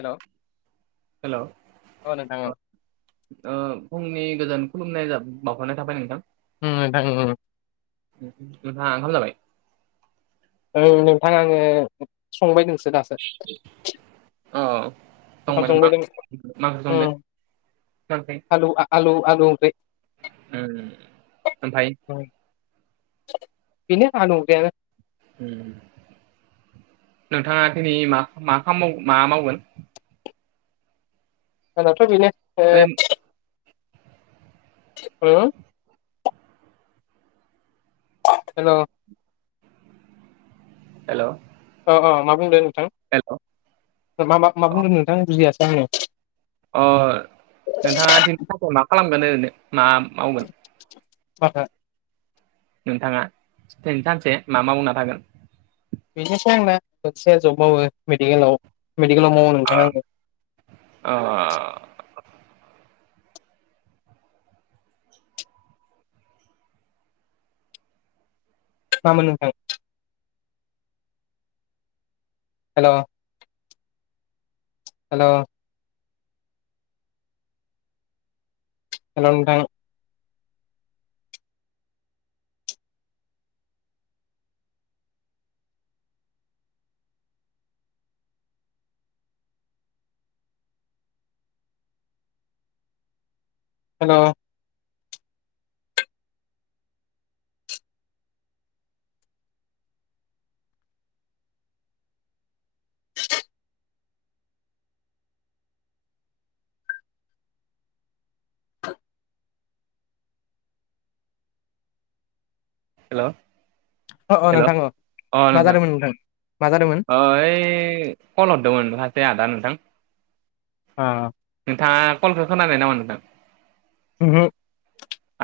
हेल' hello. अ नोंथां औ ओ फुंनि गोजान खुलुमनाय बावहरनाय थाबाय नोंथां। उम नोंथां उम उम उम। नोंथाङा ओंखाम जाबाय। औ नोंथां आङो संबायदोंसो दासो। [inaudible] अ ओंखाम संबायदंबा संबायदों मा ओंख्रि संदो उम मा ओंख्रि। आलु आलु आलु बे उम ओमफ्राय। बि आ न बेनो नोंथाङा दिनै मा मा खालाम मा मावगोन। जोनाथ' बिनो। ओ। हो। हेल'। हेल' अ अ मा बुंदो नोंथां। हेल'। मा मा मा बुंदों नोंथां बुजियाासै आङो। अ नोंथाङा दिनैनि थाखाय मा खालामगोन ओरैनो मा मावगोन [unintelligible] नोंथाङा दिनै सानसे मा मावना थागोन बेनोसै आंना खसेया जब मावो मेडिकेलाव मेडिकेलाव मावो नोंथां आङो। अ अ मा मोन नोंथां? हेल' हेल'। हेलौ‌ नोंथां? हेल' हेल'। अ अ हेल' नोंथां अ मा नोथां जादोंमोन नोंथां मा जादोंमोन अ ओइ। खल हरदोंमोन खासे आदा नोंथां। अ नोंथाङा कलखौ खोनानाय नामा नोंथां? उमहु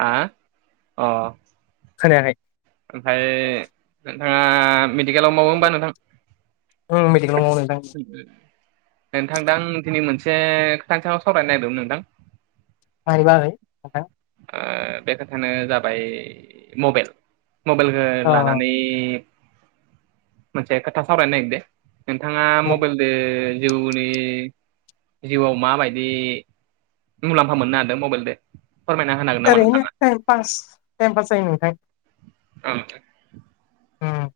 आ अ। खोनायाखै। ओमफाय नोंथाङा मेडिकेलाव मावो होमबा नोंथां। उम मेडिकेलाव मावो नोंथां नोंथांदो आं धिनै मोनसे खोथानि सायाव सावरायनो नागिरदोंमोन नोंथां। मारै बाहागोनि नोंथां। ओ बे खोथायानो जाबाय मबेल मबेलखो अ लानानै मोनसे खोथा सावरायनो नागिरदों। नोंथाङा उम मबेलदो जिउनि जिउआव माबायदि मुलाम्फा मोननो हादों मबेलदो फोरमायना होनो हागोन नामा ओरैनो नोंथाङा? ताइम पास ताइम पास जायो नोंथां। औ नोंथां। उम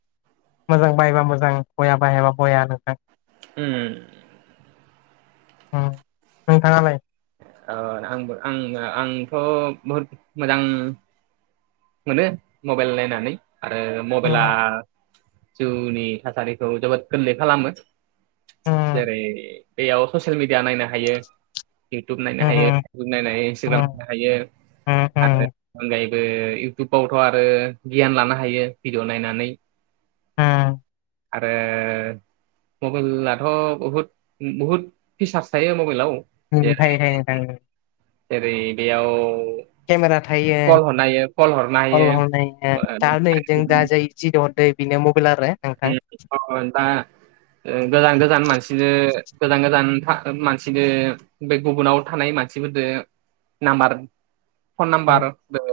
मोजां बाहायबा मोजां बया बाहायाबा बया नोंथां। उम। उम नोंथाङालाय ओ आंबो आं आंथ' बहुद मोजां मोनो मबाइल नायनानै आरो उम मबाइला जिउनि थासारिखौ जोबोद गोरलै खालामो उम जेरै बेयाव ससियेल मिडिया नायनो हायो इयउटुब नायनो उम हायो फेसबुक नायनो हायो इन्सटाग्राम उम नायनो हायो आरो उम अनगायैबो इउटुबावथ आरो गियान लानो हायो भिडियअ नायनानै उम आरो मबाइलाथ बहुद बहुद फिसार्स थायो मबाइलाव थायो थायो थायो। जेरै बेयाव केमेरा थायो कल हरनो हायो कल हरनो हल हल नायनो दा नै जों दा जाय जि दो हरदो बिनो मबाइल आरो नोंथां दा गोजान गोजान मानसिनो गोजान गोजान मानसिनो बे गुबुनाव थानाय मानसिफोरजों नाम्बार फन उम नाम्बारबो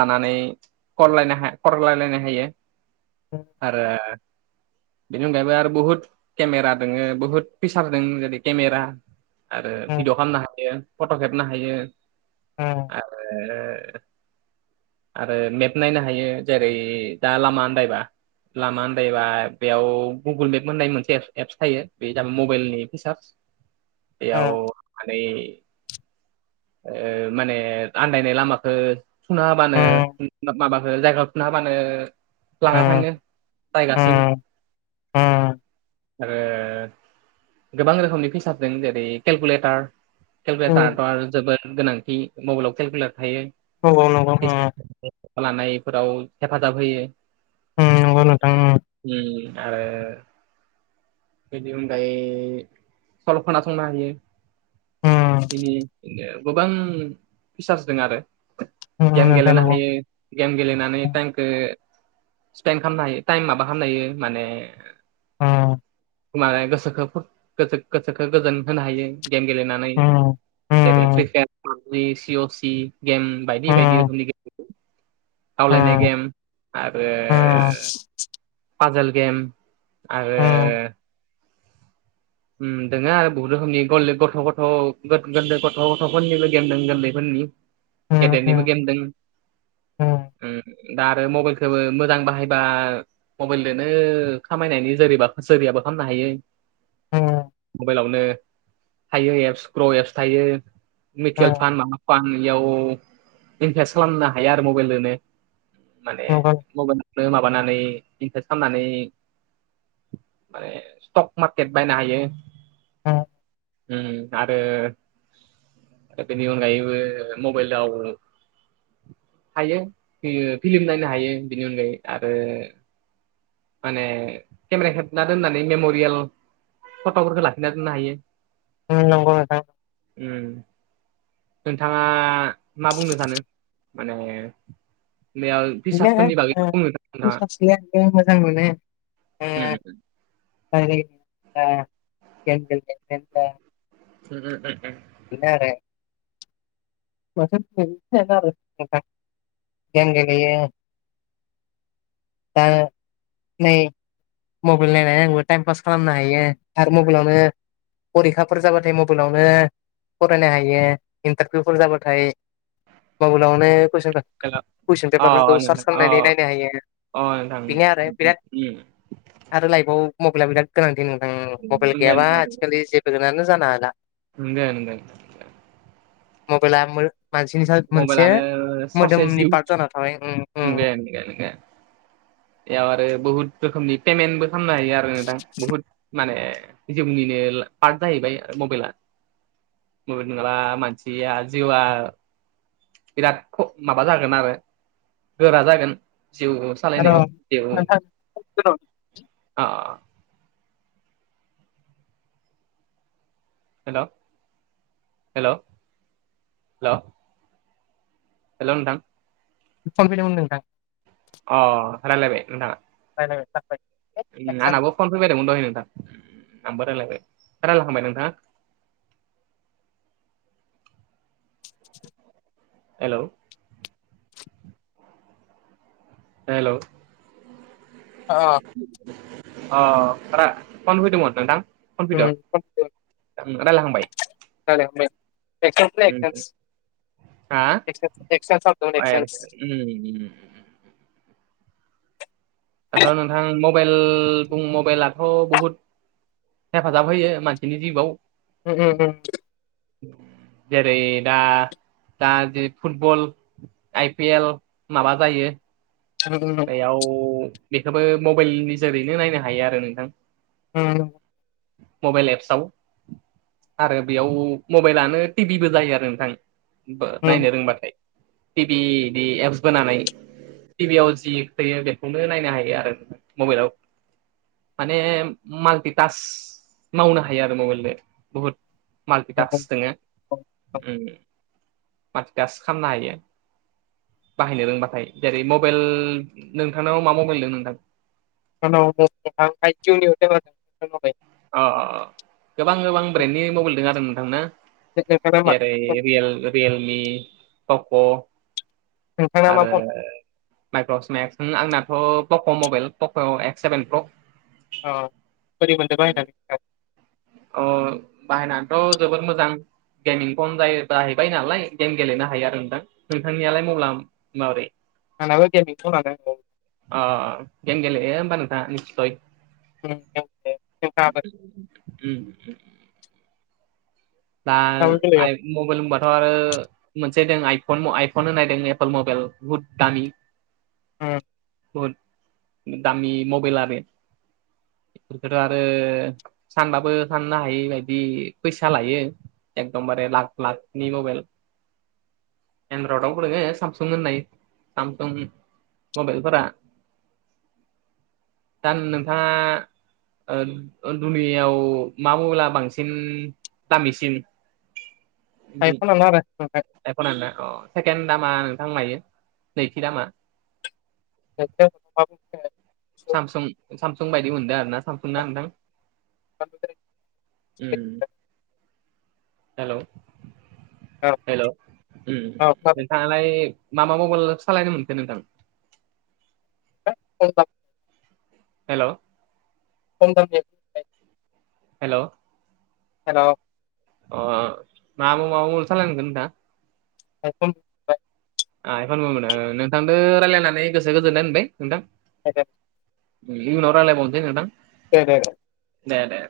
लानानै कलायनाहा करलायलायनो हायो। औ आरो बेनि अनगायैबो आरो बुहुत केमेरा दङो बुहुत फिसार दङ जेरै केमेरा आरो भिडिअ खालामनो हायो फट' खेबनो हायो। आ आरो आरो मेप नायनो हायो जेरै दा लामा आन्दायबा लामा होनन्दायोबा बेयाव गुगोल मेप होननाय मोनसे एप्स थायो बे ज मबाइलनि फिसार्स याव उम मानै माने आन्दायनाय लामखौ सुना हाबानो उम माबाखो जायगाफोरनो हाबानो लाना उम थाङो जायगासिम उम उम आरो गोबां रोखोमनि फैसाबजों जेरै केलकुलेटार उम केलकुलेटाराथ' आरो जोबोद गोनांथि मबाइलाव केलकुलेटार थायो। नंगौ नंगौ उम लानायफोराव हेफाजाब होयो। उम नंगौ नोंथां उम उ आरो बिनि अनगायै सल खोना संनो हायो। बि गोबां फिसार्स दं आरो उम गेम नोंथां गेलनो नंगौ हायो गेम गेलेनानै टाइमखौ स्पेड खालामनो हायो टाइम माबा खालामनो हायो माने नंगौ माने गोसोखौ गोसोखौ गोजोन होनो हायो गेम गेलेनानै जेरै फ्रिफायार सिअसि गेम बायदि बायदि रोखोमनि गेम गावलायनाय गेम आरो [inaudible] पाजाल गेम आरो दोङो आरो बहुत रोखोमनि गोरलै गथ' गथ' गैलै गथ' गथ'फोरनिबो गेम दं गोरलैफोरनि गेदेरनिबो गेम दों दा आरो मबाइलखोबो मोजां बाहायबा मबाइलजों खामायनायनि जैब सोरियाबो खालामनो हायो मबाइलावनो थायो एप्स ग्र' एप्स थायो मिउचुयेल फान्ड माबा [unintelligible] इनभेस्ट खालामनो हाया आरो मबाइल लो माने मबाइलावनो माबानानै इनभेस्त खालामनानै माने स्टक मार्केट बायनो हायो उम आरो बिनि अनगायैबो मबेलाव हायो फिलिम नायनो हायो बिनि अनगायै आरो माने केमेरा खेबना दोननानै मेम'रियेल फथ'फोरखौ लाखिना दोननो हायो उम नंगौ नोंथां उम नोंथाङा मा बुंनो सानो माने बेयाव बिदिनो रिसार्सफोरनि ओ बागैखौ बुंदोंना नोंथांङा [unintelligible] मोजां मोनो उम दाइरेक्त जा [inaudible] बिनो आरो बोथोर आरो गेम गेलेयो दा नै मबाइल नायनानै आंबो टाइम पास खालामनो हायो आरो मबाइलावनो फरिखाफोर जाबाथाय मबाइलावनो फरायनो हायो इन्टारभिउफोर जाबाथाय थाय मबेलावनो कुइसन उम हेल' अ कुइसन पेपारफोरखौ नोंथां सार्च अ खालामनानै नायनो हायो बेनो अ आरो बिराद नोंथां औ आरो लाइफआव मबाइला बिराद गोनांथि नोंथां मबाइल नंगो गैयाबा नोंथां आथिखालि जेबो आनो जानो हाला नोंगो नोंथां मबेला मानसिनि मोनसे मबाइलानो ससे मोदोमनि जिउ पार्ट जाना थाब [inaudible] बेयाव आरो बुहुत रोखोमनि पेमेन्टबो खालामनो हायो आरो दां बुहुद माने जिउनिनो पार्ट जाहैबाय आरो मबाइला मबेल नंङाला मानसिया जिउआ बिराद माबा जागोन आरो गोरा जागोन जिउ आरो सालायनायाव जिउ नोंथां हेल' हेल' हेल' हेलौ नोंथां फनफैदोंमोन नोंथां अ रायलायबाय नोंथांङा रायलायबाय आंनाबो फन फैबायदोंमोन दहाय नोंथां आंबो रायलायबाय रायलायहांबाय नोंथांङा हेल' हेलौ [unintelligible] अ रा फन फैदोंमोन नोंथां फन फैदों रायलायखांबाय उम हा ए [unintelligible] उम दाथ' नोंथां मबाइल बुं मबाइलाथ' बहुद हेफाजाब होयो मानसिनि जिवआव [unintelligible] जेरै दा दा जि फुटबल आइपि एल माबा जायो [unintelligible] याव बेखौबो मबाइल नि जोरैनो नायनो हायो आरो नोंथां [unintelligible] मबाइल एप्सआव आरो बेयाव मबाइलानो टिभिबो जायो आरो नोंथां नायनो रोंबाथाय टिभिनि एप्स बोनानै टिभियाव जि फैयो बेखौनो नायनो हायो आरो मबाइलाव माने माल्टिटास मावनो हायो आरो मबाइलजो बुहुत माल्टिटासक दोङो माल्टिटास्क खालामनो हायो बाहायनो रोंबाथाय जेरै मबाइल नोंथांनाव मा मबाइल दं आनाव [unintelligible] अ गोबां गोबां ब्रेन्डनि मबाइल दङो आरो नोंथां ना नोंथांना मा जेरै रियेल रियेलमि [unintelligible] नोंथांना मा आरो फन माइक्र'स मेक्स नि आंनाथ' पक' मबाइल पक' एक्स सेभेन प्र' [unintelligible] बोरै मोनदों बाहायनानै अ बाहायनानैथ' जोबोद मोजां गेमिं फन जाय जाहैबाय नालाय गेम गेलेनो हायो आरो नोंथां नोंथांनियालाय मला माब्रै [unintelligible] ओ गेम गेलेयो ओमबा नोंथाङा [unintelligible] [unintelligible] [unintelligible] दा आय मबाइल होनबाथ' आरो मोनसे दों आइफन आइफन होननायदों एपोल मबाइल बुहुद दामि [inaudible] [unintelligible] बहुत दामि मबाइल आरो बेफोर आरो सानबाबो साननो हायि बायदि फैसा लायो एकदमबारे लाक लाकनि मबाइल [unintelligible] सामसुं होननाय सामसुं मबाइलफोरा दा नोंथाङा ओ ओ दुनियाव मा मला बांसिन दामिसि सिन आइफन लानो हादों [unintelligible] [unintelligible] अ सेकेणड दामा नोंथां मायो नैथि दामा [unintelligible] सामसुं सामसुं बायदि मोनदों आरो ना सामसुं ना नोंथां उम हेलौ हेलौ [unintelligible] लाय मा मबाइल सालायनो मोनखो नोंथां। औ हेल' खनथाम हेल'। हेल' अ माो माबा सालायनांगोन नोंथां। एबा आ एफान नोंथांजों रायजलायनानै गोसो गोजोन्नाय होनबाय नोंथां। ज इनि उनाव रालायबावनोसै दे दे दे दे